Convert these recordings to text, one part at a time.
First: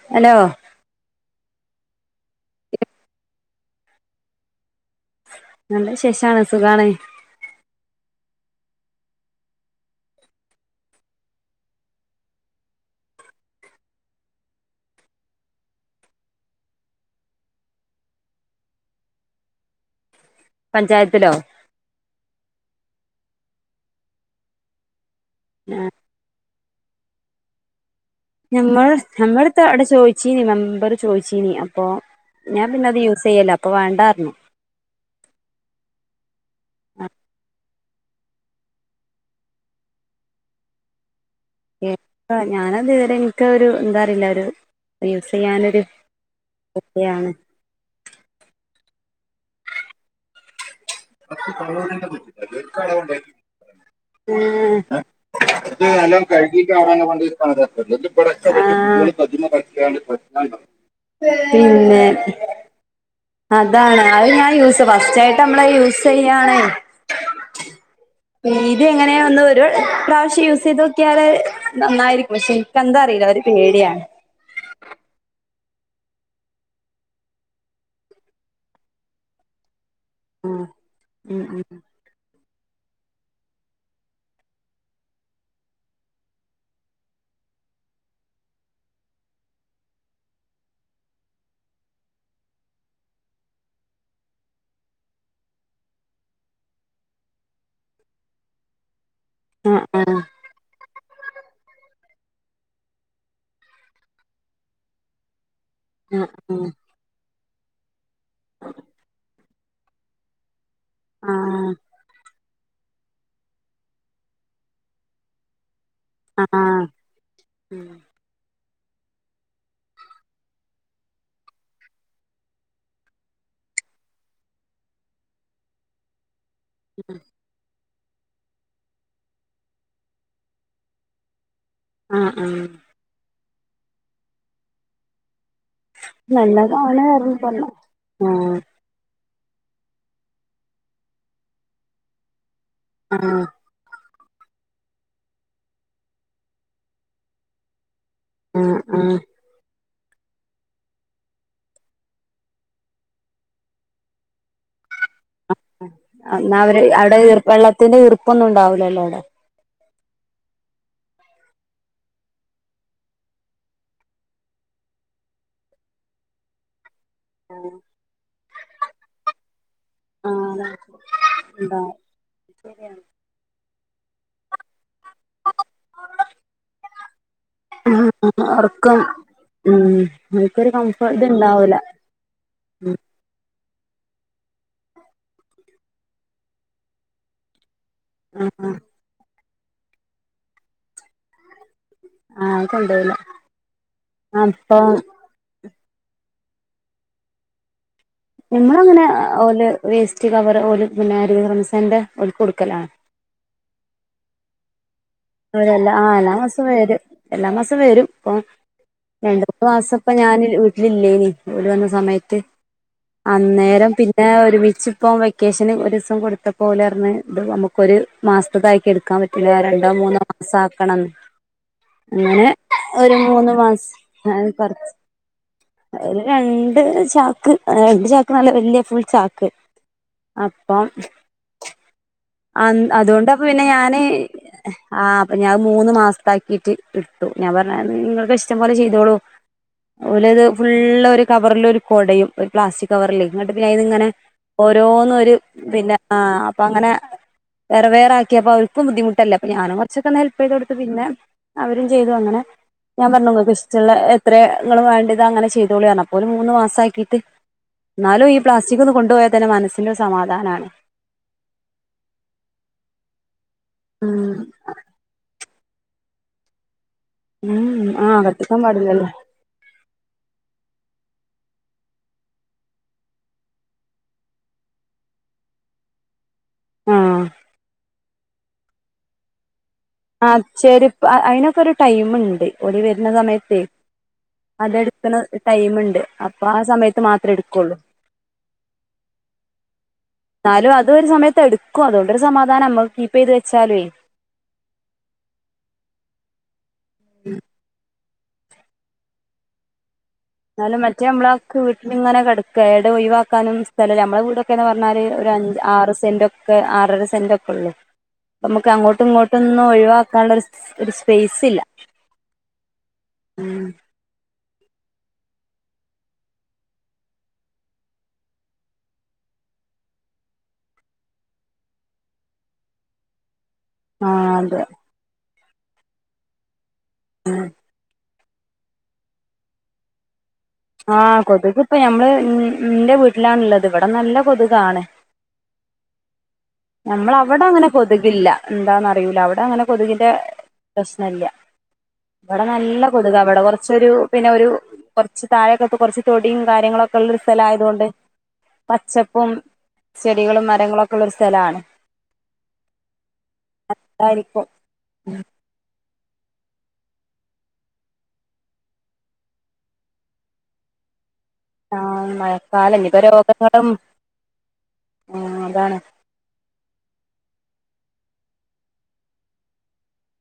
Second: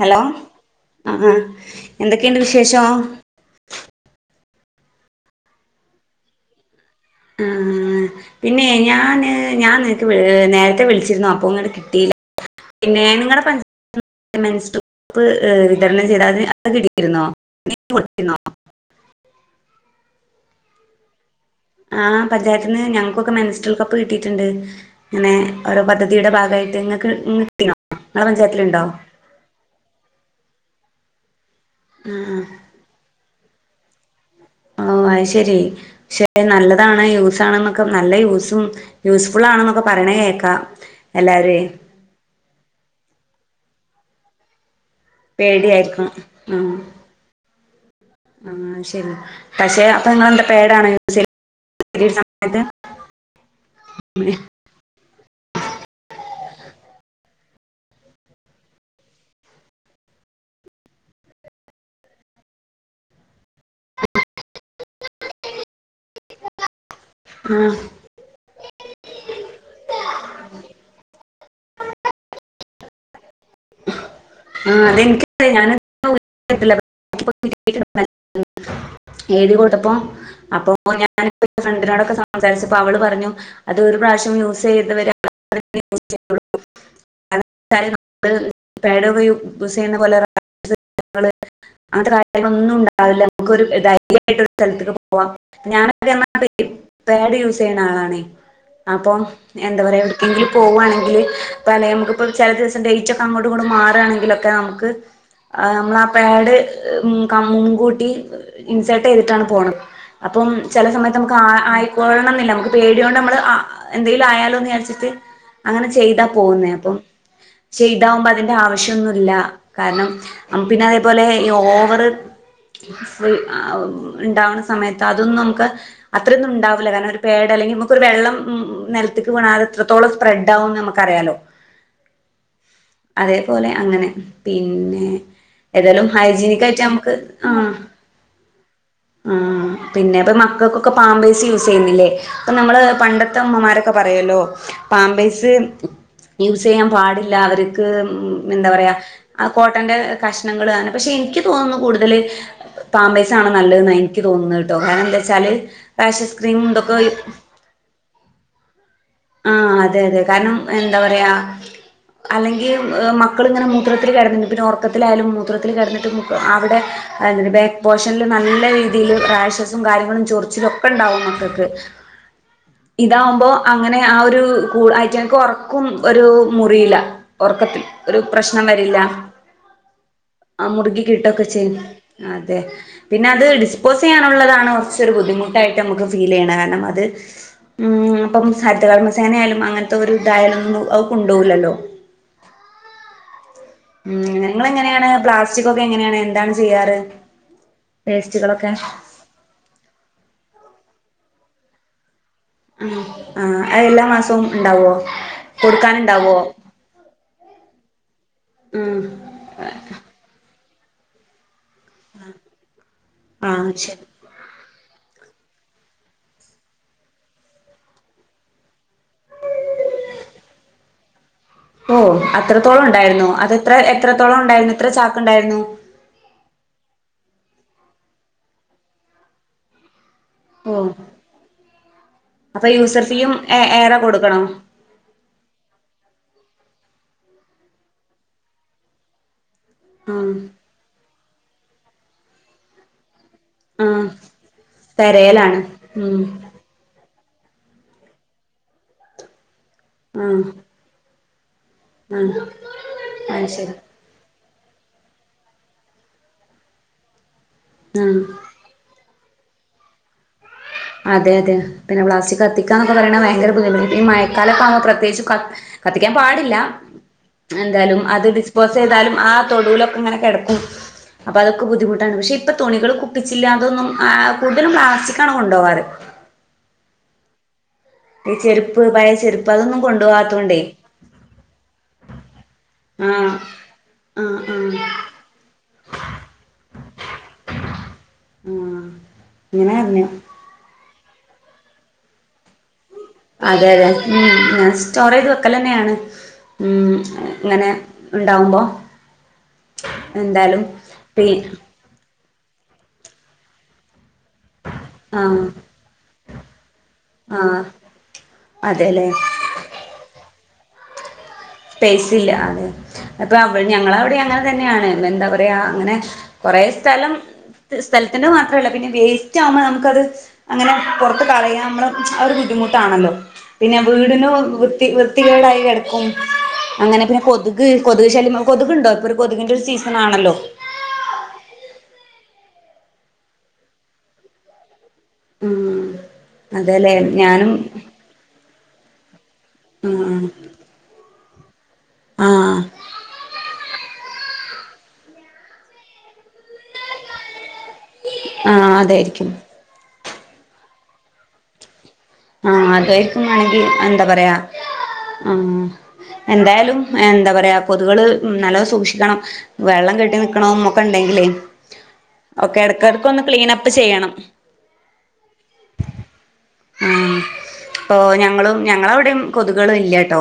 Hello ആഹ് ആഹ് എന്തൊക്കെയുണ്ട് വിശേഷം നല്ല വിശേഷാണ് സുഖണെ ആഹ് പിന്നെ ഞാന് ഞാൻ നിനക്ക് നേരത്തെ വിളിച്ചിരുന്ന് അപ്പൊ അങ്ങോട്ട് കിട്ടില്ല പിന്നെ നിങ്ങടെ പഞ്ചാ പിന്നെ മെൻസ്‌ട്രുൽ കപ്പ്‌ വിതരണം ചെയ്താതിന് അത് കിടിരുന്നോ വിട്ടി കൊടുത്തിരുന്നോ പഞ്ചായത്തിലോ ആഹ് പഞ്ചായത്തിൽ നിന്ന് ഞങ്ങക്കൊക്കെ മെൻസ്ട്രുൽ കപ്പ് കിട്ടിയിട്ടുണ്ട് ഇങ്ങനെ ഓരോ പദ്ധ തിടെ ഭാഗായിട്ട് നിങ്ങക്ക് ഞമ്മള് ഞമ്മടത്തെ അവിടെ ചോദിച്ചീനീ മെമ്പറ് ചോദിച്ചീനി അപ്പോ ആഹ് ഞാൻ പിന്നെ അത് യൂസ് ചെയ്യല്ല അപ്പോ വണ്ടാർന്ന് പറഞ്ഞു ഓ അത് ശരി. ഷെ നല്ലതാണ് യൂസ ആണ്ന്നൊക്കെ നല്ല യൂസും യൂസ്ഫുൾ ആണ്ന്നൊക്കെ പറെണെ കേക്കാ. എല്ലാരെ [unintelligible] ഞാനത് വെരെ ഇൻക്ക് ആഹ് ഒരു എന്താറിയില്ല ഒരു യൂസ് ചെയ്യാനോരു പേടിയായിരിക്കും ആഹ് പേടിയാണ് ആഹ് ശെരി പഷെ അപ്പൊ നിങ്ങെളെന്താ പേടാണോ യു [inaudible] [inaudible] [unintelligible] പിന്നെ അതാണ് അത് ഞാൻ യൂസ് ഫസ്റ്റ് ആയിട്ട് നമ്മള് യൂസ് ചെയ്യാണ്. ആഹ്. ത് എങ്ങനെയ ഒന്ന് ഒരു പ്രാവശ്യം യൂസ് ചെയ്ത് നോക്കിയാൽ നന്നായിരിക്കും പക്ഷ ഇനിക്ക് എന്താ അറില്ല ഒര് പേടിയാണ് [unintelligible] എഴുതി കൊട്തപ്പോ ഉം അപ്പൊ ഞാന് ന്റെ ഫ്രണ്ടിനോടൊക്കെ സം സംസാരിച്ചപ്പോ അവള് പറഞ്ഞു അത് ഒരു പ്രാവശ്യം യൂസ് ചെയ്തവരോക്കെ [inaudible] [inaudible] ഊസ് ചെയ്യണ പോലെ [inaudible] അങ്ങനത്തെ കാര്യങ്ങളൊന്നും ണ്ടാവില്ല നമുക്കൊരു ധൈര്യായിട്ട ഒരു സ്ഥലത്ത്ക്ക് പോവാം. ഞാനൊക്കൊ [inaudible] പാഡ് യൂസ് ചെയ്യണ ആളാണ് അപ്പൊ ഉം എന്താ പറയാ ഉം എവിടക്കെങ്കിലും പോവാണെങ്കില് പ്പ നമുക്കിപ്പ ചെല ദെവസ ഡേറ്റ് ഒക്കെ അങ്ങോട്ടു ഇങ്ങോട്ടു മാറാണെങ്കിലൊക്കെ നമുക്ക് ആഹ് അമ്മള പാഡ് കം മുകൂട്ടി ഇൻസർട്ട് യ്തിട്ടാണ് പോണത്. അപ്പം ചെല സമയത്ത് അമക്ക് ആ ആഹ് ആയിക്കോള്ളണം ന്നില്ല അമക്ക് പേടിഓണ്ട് അമ്മള് എന്തെങ്കിലും ആയാലോന്ന് ചാരിച്ചിട്ട് അങ്ങനെ ചെയ്താ ആഹ് പോകുന്നേ ആഹ് അപ്പം ചെയ്താവുമ്പോ അതിന്റെ ആവശ്യന്നുമല്ല കാരണം അമ് പിന്നെ അതേപോലെ ഈ ഓവറ് [unintelligible] ഇണ്ടാവണ സമയത്ത് അതൊന്നും മ്ക്ക് അത്രന്നും ണ്ടാവ [unintelligible] കാര്ണം ഒരു പേട അല്ലെങ്കിൽ വെള്ളം [unintelligible] നെൽത്ത്ക്ക് വീണാ അത് എത്രതോളം സ്പ്രെഡ് ആകുംന്ന് മ്മക്ക് അറിയാലോ. ആഹ് ആഹ്. അതേപോലെ അങ്ങനെ പിന്നെ ഏതായാലും ഹൈജീനിക് ആയിട്ട് നല്ലതാണ് അമ്ക്ക് പറഞ്ഞ് പറഞ്ഞ് ആഹ് ആഹ് ആഹ് പിന്നെപ്പ മക്കക്കൊക്കെ പാമ്പേസ് യൂസ് യ്യുന്നില്ലേ പ്പൊ നമ്മള് പണ്ടത്തെ ആഹ് മ്മമാരെ കൊ പറയല്ലോ പാമ്പേസ് യൂസ് യ്യാ പാടില്ല അവര്ക്ക് മ് ന്താ പറയാ? ആഹ് കോട്ടന്റെ കഷ്ണങ്ങള് ആണ് പഷെ എനിക്ക് തോന്നുന്നു കൂടുതല് പാമ്പെസാണ് നല്ലെന്നാ എനിക്ക് തോന്നുന്നെഹ് ട്ടോ കാരണം ന്താ ച്ചാല് [unintelligible] ക്രീമും തോക്കെ ത്തിന്റെഈർ പ്പൊന്നും ഉണ്ടാവിലല്ലോ അവ്ടെ. ആഹ് അതെ അതെ കാരണം എന്താ പറയാ? അല്ലെങ്കി മക്കളിങ്ങനെ മൂത്രത്തിൽ കെടന്നിണ്ട് ഒർക്കത്തിലായാലും മൂത്രത്തില് കെടന്നിട്ട് അവ്ടെ അഹ് ബാക്ക് പോഷന്നല് നല്ല രീതില് റാഷസും കാര്യങ്ങളും ചൊറിച്ചിലൊക്കെ ണ്ടാവും മക്കക്ക്. ആഹ് ശരിയാണ് ഇതാവുമ്പോ അങ്ങനെ ആഹ് ഒരു കൂള ആയിറ്റ് എനക്ക് ഒറക്കും ഒരു മുറിയില. ഒറക്കത്തിൽ ഒരു പ്രശ്നം ഉറക്കം വരില്ല ഉം എനിക്കൊരു ആഹ് മുറുകി കംഫർട്ട് കിട്ടൊക്കെ ചെയ്യും. ഇതുണ്ടാവൂല അതെ. പിന്നെ അത് ഡിസ്പോസ് ചെയ്യാനുള്ളതാണ് കൊർചോരു ബുദ്ധിമുട്ടായിട്ട് അമക്ക് ഫീൽ യ്യണെ കാരണം അത് അപ്പം ആഹ് ഹരിതകർമ്മസേനയാലും അങ്ങൻത്തെ ഒരു തായാലൊന്നും അഹ് കൊണ്ടോലല്ലോ ആഹ് കൊണ്ടോവുല. ഉം നിങ്ങള് എങ്ങനെണ് പ്ലാസ്റ്റിക് ഒക്കെ എങ്ങന്യേണ് എന്താണ് ചെയ്യാറ്? വേസ്റ്റുകളൊക്കെ ഞമ്മള് അങ്ങനെ ഓല് വേസ്റ്റ് കവർ ഓല് പിന്നെ റംസാന്റെ ഓല്കൊടു ആഹ് ആഹ് അത് എല്ലാ മാസവും ഉണ്ടാവോ അവല്ല ആഹ് എല്ലാ കൊടുക്കാനുണ്ടാവോ മാസവും വരും എല്ലാ മാസം വരും ഇപ്പൊ ഉം രണ്ട് മാസംപ്പ ഞാൻ വീട്ടിലില്ലേനി വീട് വന്ന സമയത്ത് ആ അന്നേരം ശരി പിന്ന പിന്നെ ഒരുമിച്ച് ഇപ്പം വെക്കേഷന് ഒരു ദിവസം കൊടുത്ത പോലെ ഇറന്ന് ഇത് നമുക്കൊരു മാസത്ത ആക്കി എടുക്കാൻ പറ്റും പിന്നെ രണ്ടോ മൂന്നോ മാസ ആക്കണം ഓ അത്രത്തോളം ഉണ്ടായിരുന്നു അതെത്ര മാസം എത്രത്തോളം അത് ഉണ്ടായിരുന്നു കൊറച്ച് എത്ര ചാക്ക് ഉണ്ടായിരുന്നു ഒരു രണ്ട് ചാക്ക് രണ്ട് ചാക്ക് നല്ല വല്യ ഫുൾ ചാക്ക് ഓ അപ്പം അ അപ്പൊ യൂസർഫീയും അതുകൊണ്ടപ്പ എ പിന്നെ ഏറെ ഞാന് കൊടുക്കണോ ആഹ് അപ്പ ഞാത് മൂന്ന് മാസാക്കിയിട്ട് ഇടുത്തു ഞാൻ പറഞ്ഞ നിങ്ങൾക്ക് ഇഷ്ടം പോലെ ചെയ്തോളൂ ആഹ് ഓലത് ഫുള്ള് ഒരു കവറിലൊരു കൊടയും ഒരു പ്ലാസ്റ്റിക് കവറില് ഇങ്ങട്ട് പിന്നെ ഇതി ആഹ് ഇങ്ങനെ ഓരോന്നും ഒരു തെരയലാണ് പിന്നെ ഉം ആഹ് അപ്പൊ അങ്ങനെ വേറെ വേറെ ആക്കിയപ്പൊ അവർക്കും ബുദ്ധിമുട്ടല്ലേ അപ്പൊ ഞാനും കുറച്ചൊക്കെ ഒന്ന് ഹെൽപ് ആഹ് ചെയ്ത് കൊടുത്ത് പിന്നെ അവരും ചെയ്തു ആഹ് അങ്ങനെ ഞാൻ പറഞ്ഞു അത് ശരി നിങ്ങൾക്കിഷ്ട്ടൊള്ള ഇത്ര ങ്ങൾ വേണ്ടത് അങ്ങനെ ചെയ്തോളിയാണ് അപ്പൊ ഒരു മൂന്ന് മാസ ആക്കിയിട്ട് ആഹ് എന്നാലും ഈ പ്ലാസ്റ്റിക്കൊന്ന് കൊണ്ട് പോയാൽ തന്നെ മനസ്സിനൊരു സമാധാന അതെ അതെ പിന്നെ പ്ലാസ്റ്റിക് കത്തിക്കാന്നൊക്കെ പറയണ ഭയങ്കര ബുദ്ധമുട്ട ഈ ഉം മയക്കാലത്താകുമ്പ പ്രേത്യേകിച്ചു കത്തിക്കാൻ പാടില്ല ഉം എന്തായാലും ആഹ് അത് കത്തിക്കാൻ ഡിസ്പോസ് പാടില്ലല്ലോ ചെയ്താലും ആ തൊടുവിലൊക്കെ ഇങ്ങനെ കിടക്ക അപ്പൊ അതൊക്കെ ബുദ്ധിമുട്ടാണ് പക്ഷെ ഇപ്പൊ തുണികൾ കുപ്പിച്ചില്ല അതൊന്നും കൂടുതലും പ്ലാസ്റ്റിക്ക കൊണ്ടോവാറ് ആഹ് ഈ ചെരുപ്പ് പഴയ ചെരുപ്പ് അതൊന്നും കൊ ആഹ് ചെരുപ്പ് അയ്നൊക്കെ ഒരു ടൈമുണ്ട് ഓര് വരുന്ന ആഹ് സമയത്തേ ആഹ് ആഹ് അതെടുക്കുന്ന ടൈമുണ്ട് അപ്പൊ ആ സമയത്ത് മാത്രേ എടുക്കുള്ളൂ ഇങ്ങനെയിരുന്നു ന്നാലും അത് ഒരു സമയത്ത് എടുക്കും അതുകൊണ്ടൊരു സമാധാനം നമ്മുക്ക് അതെ അതെ ഉം ഞാൻ സ്റ്റോർ ചെയ്ത് വെകലന്നെയാണ് ഉം ഇങ്ങനെ ഇണ്ടാവുമ്പോ എന്തായാലും പി ഇങ്ങനെ കിടക്ക എട ഒഴിവാക്കാനും സ്ഥലം നമ്മള കൂടെ ക്കന്ന് പറഞ്ഞാല് ആഹ് ഒരഞ്ച് ആറ് സെന്റ് ഒക്കെ ആറര സെന്റ ഒക്കെ ആഹ് ഉള്ളൂ നമുക്ക് അങ്ങോട്ടും അതെല്ലേ ഇങ്ങോട്ടും ഇതൊന്നും ഒഴിവാക്കാനുള്ള ഒരു ഒരു സ്പേസ് ഇല്ല സ്പേസില്ല അതെ അപ്പൊ അവൾ ഞങ്ങള അവിടെ അങ്ങനെ തന്നെയാണ് എന്താ പറയാ അങ്ങനെ കുറെ സ്ഥലം സ്ഥലത്തിന്റെ മാത്രമല്ല പിന്നെ വേസ്റ്റ് ആവുമ്പ നമുക്കത് അങ്ങനെ പുറത്ത് കളയാൻ നമ്മള് അതൊരു ബുദ്ധിമുട്ടാണല്ലോ പിന്നെ ആ വീടിനു അതെ വൃത്തി വൃത്തികേടായി കിടക്കും അങ്ങനെ പിന്നെ കൊതുക് കൊതുക് ശല്യം കൊതുകുണ്ടോ ഇപ്പൊ ഒരു കൊതുകിന്റെ ഒരു സീസൺ ആണല്ലോ ആഹ് കൊതുക് ഇപ്പൊ ഞമ്മള് എന്റെ വീട്ടിലാണുള്ളത് ഇവിടെ നല്ല കൊതുകാണ് ഉം അതെല്ലേ നമ്മൾ അവിടെ ഞാനും അങ്ങനെ കൊതുകില്ല എന്താന്ന് അറിയില അവിടെ അങ്ങനെ കൊതുകിന്റെ ആഹ് പ്രശ്നല്ല ഇവിടെ ആഹ് നല്ല കൊതുക് അവിടെ കൊറച്ചൊരു പിന്നെ ഒരു കുറച്ച് താഴൊക്കത്ത് കുറച്ച് തൊടിയും കാര്യങ്ങളൊക്കെ ഉള്ളരു സ്ഥല ആയതുകൊണ്ട് ആഹ് പച്ചപ്പും അതായിരിക്കും ചെടികളും മരങ്ങളുമൊക്കെ ഉള്ളൊരു സ്ഥലമാണ് ആഹ് അതക്കും വേണെങ്കിൽ എന്താ പറയാ അതായിരിക്കും ആഹ് എന്തായാലും എന്താ പറയാ കൊതുകള് നല്ല സൂക്ഷിക്കണം വെള്ളം കെട്ടി നിക്കണന്നൊക്കെ ഉണ്ടെങ്കിലേ ആഹ് ഒക്കെ മഴക്കാലം ഇനീപ്പ ഇടക്കിടക്ക് ഒന്ന് ക്ലീൻ രോഗങ്ങളും അപ്പ് ചെയ്യണം ആഹ് അതാണ് ഉം ഓ ഞങ്ങളും ഞങ്ങളവിടെയും കൊതുകുകൾ ഇല്ലാട്ടോ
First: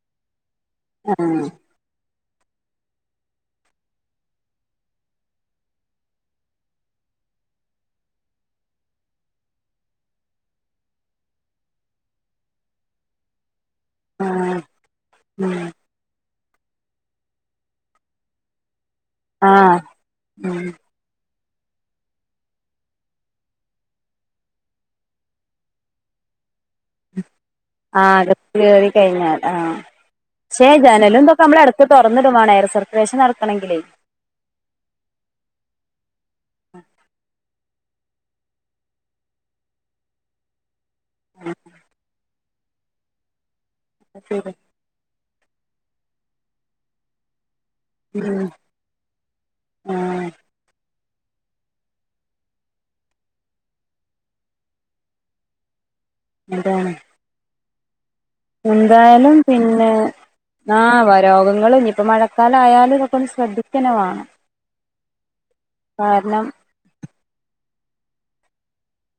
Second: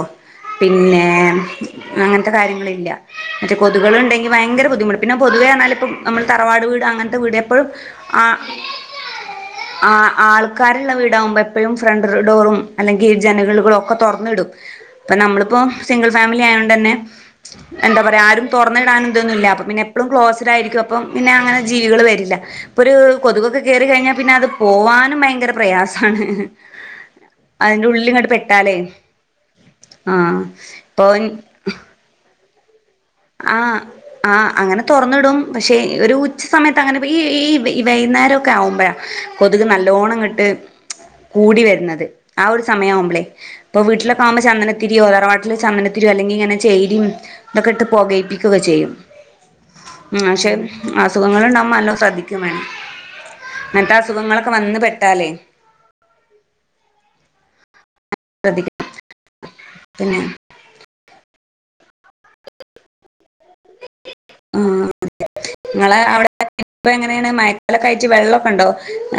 പിന്നെ ആ അങ്ങനത്തെ കാര്യങ്ങളില്ല മറ്റേ കൊതുകളുണ്ടെങ്കിൽ ഭയങ്കര ബുദ്ധിമുട്ട് പിന്നെ പൊതുവേ എന്നാൽ ഇപ്പം നമ്മള് തറവാട് വീട് അങ്ങൻത്തെ വീട് എപ്പോഴും ആഹ് ആഹ് ആൾക്കാരള്ള വീടകുമ്പോ എപ്പോ എപ്പഴും ഫ്രണ്ട്ഡോറും അല്ലെങ്കി ജനകള്കളൊക്കെ തൊറന്നിടും ആ അപ്പൊ ഉം നമ്മളിപ്പോ സിംഗിൾ ഫാമിലിയായോണ്ടന്നെ എന്താ പറയാ ആരും തെർന്നിടാനു ഇതൊന്നുല്ല ആ അപ്പ പിന്നെ എപ്പളും ക്ലോസ്ഡ് ഉം ആരിക്കുപ്പം പിന്നെ അങ്ങനെ ജീവികള് വരില്ല ഇപ്പൊ ഒരു കൊതുകൊക്കെ കേറി കയിഞ്ഞാപിന്നെ അത് പോവാനും ഭയങ്കര പ്രയാസാണ് അതിന്റെ [inaudible] ഉള്ളിൽ ആഹ് ഇങ്ങോട്ട് അകത്ത് പെട്ടാലേ കേറികയിഞ്ഞാൽ ആഹ് ആഹ് ശേ ജനലതൊക്കെ ഇപ്പൊ നമ്മളടു തുറന്നിടു വേണം എയർ സർക്കുലേഷൻ നടക്കണെങ്കിൽ ആഹ് ആഹ് അങ്ങനെ തെറന്നിടും പശെ ഒരു ഉച്ച സമയത്ത് അങ്ങനെ ഈ ഈ ഈ വൈ വൈന്നേരക്കെ ആഉമ്പോഴ കൊതുക് നല്ലോണങ്ങ്ട്ട് കൂടി വെരന്നത് ആ ഒരു സമയമാവുമ്പളേ ഇപ്പൊ വീട്ടലൊക്കെമ്പോ ചന്നന തിരിയോ തറവാട്ടില് ചന്ദനത്തിരിയോ അല്ലെങ്കി ഇങ്ങനെ ചേരിയും ഇതൊക്കെ ഇട്ട് ഉം പോകേപ്പിക്കചെയ്യും ആ ഉം ശെ അസുഖങ്ങളുണ്ടാകുമ്പോ നല്ലോ ശ്രദ്ധിക്കീവേണം ഇങ്ങത്തെ ആസുഖങ്ങളൊക്കെ വന്ന് പെട്ടാലേ അതാണ് ശ്രദ്ധിക്കണം എന്തായാലും പിന്നെ ആഹ് വരെ രോഗങ്ങള് ഇപ്പ മഴക്കാലായാല് ഇതൊക്കന്ന് ശ്രദ്ധികന്നെ വാണം കാരണം ഇപ്പൊ എങ്ങനെയാണ് മയക്കാലൊക്കായിറ്റ് വെള്ളക്കെ ഇണ്ടോ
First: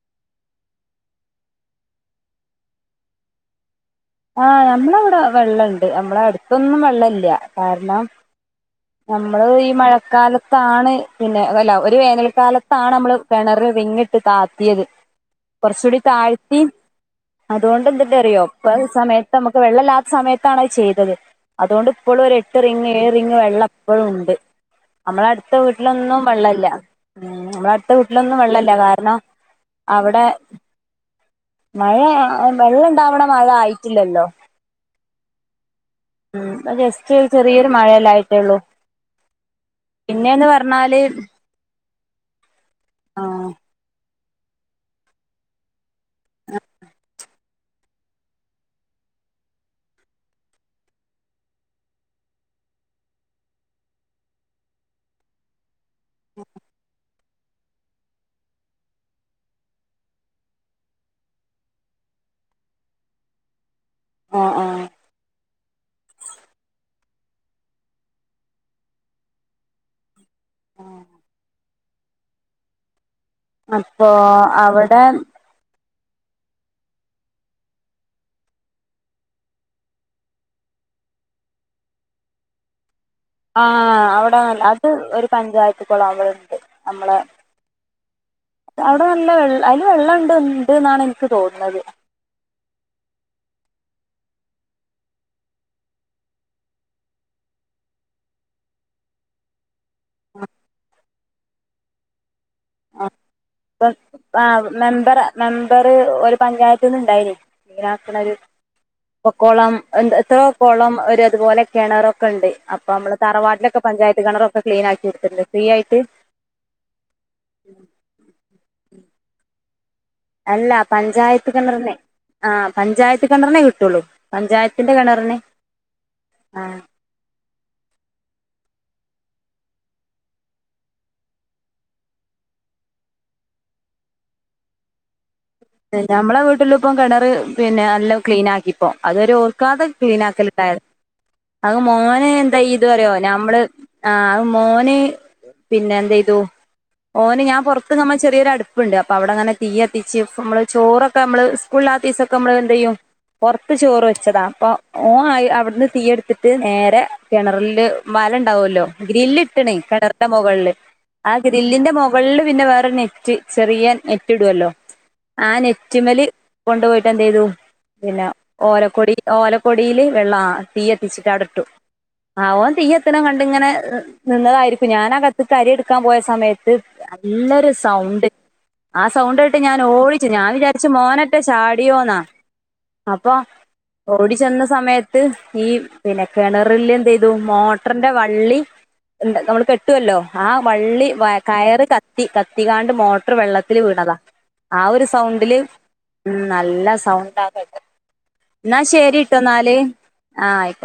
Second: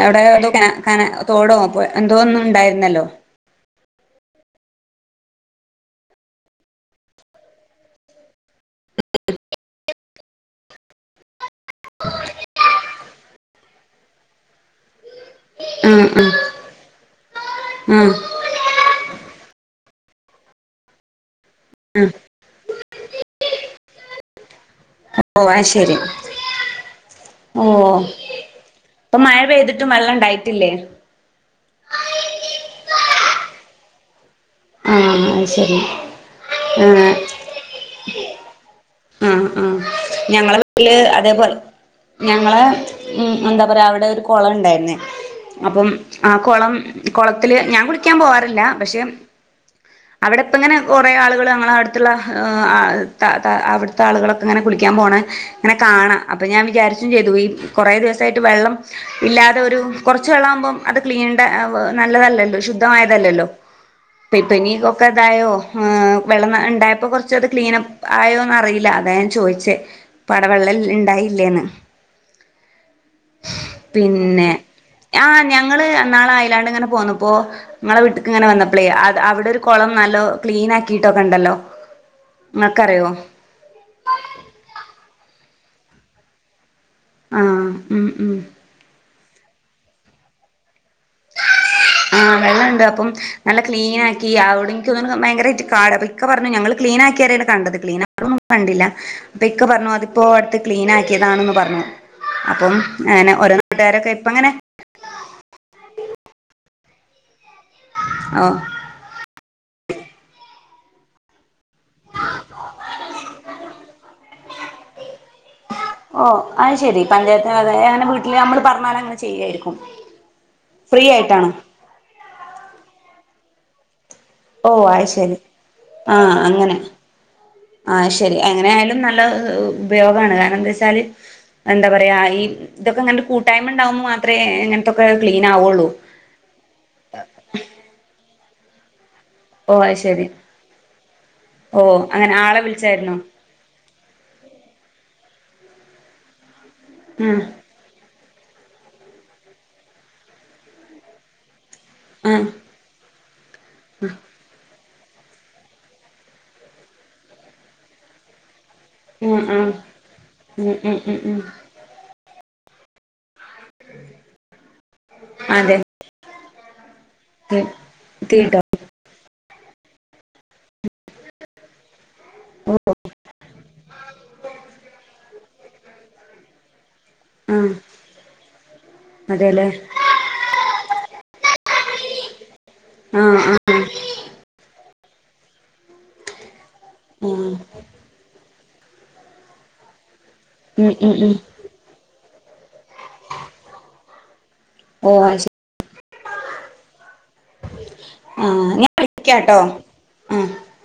അവിടെ ഏതോ കെന കനാ തോടോ പൊയ എന്തോ ഒന്നുണ്ടായിരുന്നല്ലോ ആഹ് നമ്മളവിടെ വെള്ളണ്ട് നമ്മള അടുത്തൊന്നും വെള്ളല്ല കാരണം നമ്മള് ഈ മഴക്കാലത്താണ് പിന്നെ അല്ല ഒരു വേനൽക്കാലത്താണ് നമ്മള് കെണറ് റിങ്ങിട്ട്താത്തിയത് ഉം കെറച്ചുകൂടി ഉം താഴ്ത്തി അതൊണ്ട് ഉം എന്തിണ്ടെന്നെറിയോ സമയത്ത് നമ്മക്ക് വെളളുല്ലാത്ത സമയത്താണ് അത് ചെയ്തത് അതുകൊണ്ട് ഉം ഇപ്പോഴും ഒരു എട്ട്റിങ്ങ് ഏഴ്റിങ്ങ് വെള്ളപ്പഴും ഇണ്ട് നമ്മള ഓ അടുത്ത അത് ശരി വീട്ടിലൊന്നും വെള്ളല്ല ഉം ഓ നമ്മടെ അടുത്ത വീട്ടിലൊന്നും വെള്ളല്ല കാരണം ഇപ്പൊ മഴ പെയ്തിട്ടും വെള്ളം അവിടെ ഉണ്ടായിട്ടില്ലേ മഴ വെള്ള ഇണ്ടാവണ മഴ ആയിട്ടില്ലല്ലോ ആഹ് അത് ശരി ഉം ആഹ് ജെസ്റ്റ് ചെറിയൊരു മഴയെല്ലായിട്ടേള്ളൂ ഉം ഉംഞങ്ങളെ വീട്ടില് അതേപോലെ ഞങ്ങളെ ഉം ആഹ് എന്താപറയാ അവിടെ ഒരു കൊളണ്ടായിര്ന്നേ അപ്പം ആ കൊളം കൊളത്തില് ഞാൻ കുളിക്കാൻ പോവാറില്ല പക്ഷെ അവിടെപ്പങ്ങനെ കേറെ ആളുകള് ഞങ്ങളടത്തുള്ള താതാ അവിടെ ത്തളുകളൊക്കെ ഇങ്ങനെ കുളിക്കാപോണങ്ങന കാണാം അപ്പൊ ഞാൻ വിചാരിച്ചും ചെയ്തു ഈ കുറെ ദെവസായിട്ട് വെള്ളം ഇല്ലാതെ ഒരു കെർച്ച് വെള്ളാഉമ്പോം അത് ക്ലീൻ ഡ നല്ലതല്ലല്ലോ ശുദ്ധമായതല്ലല്ലോ ഇപ്പ ആഹ് ആഹ് പ്പനികൊക്കെ ഇതായോ വെള്ളം ഉണ്ടായപ്പോ കെറച്ചത് ക്ലീൻപ്പ് ആയോന്നറിയില്ല ഇല്ല അതാഞാൻ ചോയിച്ചേ ഇപടവെള്ളല്ലേ ഇണ്ടായില്ലേന്ന് അപ്പൊ പിന്നെ അവിടെ ആഹ് ഞങ്ങള് ഇന്നാള അയലാണ്ട് ഇങ്ങനെ പോന്നപ്പോ നിങ്ങളെ വീട്ട്ക്കിങ്ങനെ വന്നപ്പോളേ അത അവിടെ ഒരു കൊളം നല്ലോ ക്ലീൻ ആക്കിട്ടൊക്കെ ഇണ്ടല്ലോ നിങ്ങക്കറിയോ ആഹ് അവിടെ അത് ഒരു പഞ്ചായത്ത് കൊളം അവിടെണ്ട് നമ്മളെ ആഹ് ഉം ഉം അതെ നല്ല വെള്ള ആയില് വെള്ള ഇണ്ട് ണ്ട്ന്നാണ് എനിക്ക് തോന്നുന്നത് ആഹ് വെള്ളുണ്ട് അപ്പം നല്ല ക്ലീനാക്കി അവിടെ നക്ക്ന്നോണ് ഭയങ്കരായിട്ട് കാട് ഇക്ക പറഞ്ഞു ഞങ്ങള് ക്ലീനാക്കിരാണ് കണ്ടത് ക്ലീനാണോ കണ്ടില്ല അപ്പിക്ക പറഞ്ഞു അത് ഇപ്പോ അടുത്ത് ക്ലീനാക്കിയതാണന്ന് പറഞ്ഞു അപ്പം അങ്ങനെ ഓരോ നൂട്ടുകാരൊക്കെ ഇപ്പ അങ്ങനെ മെമ്പറാ മെമ്പറ് ഒരു പഞ്ചായത്തിന്ന് ഇണ്ടായിന് ക്ലീനാക്കണ ഒരു ഓഹ് പ്പൊക്കളം എ എത്രോ കൊളം ഒരു അതുപോലെ കിണറൊക്കെണ്ട് അപ്പൊ നമ്മള് താറവാട്ടിലൊക്കെ പഞ്ചായത്ത് കിണറൊ പ്പക്ലീനാക്കി എടുത്തിണ്ട് ഫ്രീ ആയിട്ട് ഓ അയ് ശെരി പഞ്ചായത്ത് അങ്ങനെ വീട്ടില് നമ്മള് പറഞ്ഞാലങ്ങനെ ചെയ്യായിരിക്കും എല്ല ഫ്രീ ആയിട്ടാണോ പഞ്ചായത്ത് കിണറിന് ആ പഞ്ചായത്ത് കിണറിനേ കിട്ടുള്ളൂ ഓ പഞ്ചായത്തിന്റെ അയ് കിണറിന് ശെരി ആഹ് ആ അങ്ങനെ ആഹ് ശെരി എങ്ങനെ ആയാലും നല്ല ഉപയോഗാണ് കാരണം എന്താച്ചാല് എന്താ പറയാ ഈ ഇതൊക്കെ ഇങ്ങന കൂട്ടായ്മ ഇണ്ടാവുമ്പോ മാത്രമേ ഇങ്ങൻത്തൊക്കെ ക്ലീനാവുള്ളൂ ഞമ്മളെ വീട്ടിലുപ്പം കിണറ് പിന്നെ എല്ലം ക്ലീൻ ആക്കിപ്പോ അതൊരു ഓ ഇക്കാക്ക അത് ക്ലീൻ ശരി ആക്കലുണ്ടായിരുന്നു അത് ഓ മോനെ അങ്ങനെ എന്താ ആളെ ഇത് അറിയോ വിളിച്ചായിരുന്നോ നമ്മള് ആഹ് മോന് പിന്നെന്ത്‌ ചെയ്തു ഉം മോന് ഞാൻ പൊ നമ്മചെറിയൊരടുപ്പുണ്ട് അപ്പോ അവിടെങ്ങന തീയത്തിച്ച് നമ്മള് ചോറൊക്കെ മ്മള് സ്കൂളില സൊക്കെ ആഹ് നമ്മള് എന്ത്‌യ്യും പുറത്ത് ചോറ് വെച്ചതാ അപ്പൊ ഓൻ അവിടുന്ന് തീ എടുത്തിട്ട് നേരെ കിണറില് വല ഉണ്ടാവല്ലോ ഉം ഗ്രില്ലിട്ടിണ് ഉം കെണറിന്റെ മൊകളില് ഉം ഉം ഉം ആ ഉം ഗ്രില്ലിന്റെ മൊ മുകളില് പിന്നെ വേറെ നെറ്റ് ചെറിയ നെറ്റി ടുഅല്ലോ ആ അതെ നെറ്റിമ്മല് കൊണ്ടുപോയിട്ട് എന്ത് ചെയ്തു പിന്ന തീട്ടോ ഓലക്കൊടി ഓലക്കൊടില് വെള്ളാ തീ കത്തിച്ചിട്ട് ആ ഇട്ടു ആ ഓൻ തീ കത്തണ കണ്ടിങ്ങനെ നിന്നതായിരിക്കും ഞാനകത്ത് കരി എടു ക്കാൻ പോയ സമയത്ത് നല്ലൊരു ആഹ് സൗണ്ട് ആ സൗണ്ട് കേട്ട് അതെല്ലേ ഞാൻ ഓടി ച് ഞാൻ വിചാരിച് മോനറ്റ ചാടിയോന്നാ അപ്പൊ ആഹ് ആഹ് ആഹ് ഓടി ചെന്ന സമയത്ത് ഈ പിന്നെ കിണറില് എന്ത് ചെയ്തു മോട്ടറിന്റെ വള്ളി നമ്മള് കെട്ടുവല്ലോ ആ ഉം വള്ളി ഉം വ ഉം കയറ് ക ത്തി കത്തികാണ്ട് മോട്ടറ് വെള്ളത്തില് വീണതാ ആ ഒരു ഓ അത് ശരി സൗണ്ടില് ഉം നല്ല സൗണ്ട കേട്ടെ ആഹ് എന്നാ ഞാൻ ശരി ട്ടോ വിളിക്കാട്ടോ ന്നാല് ആഹ്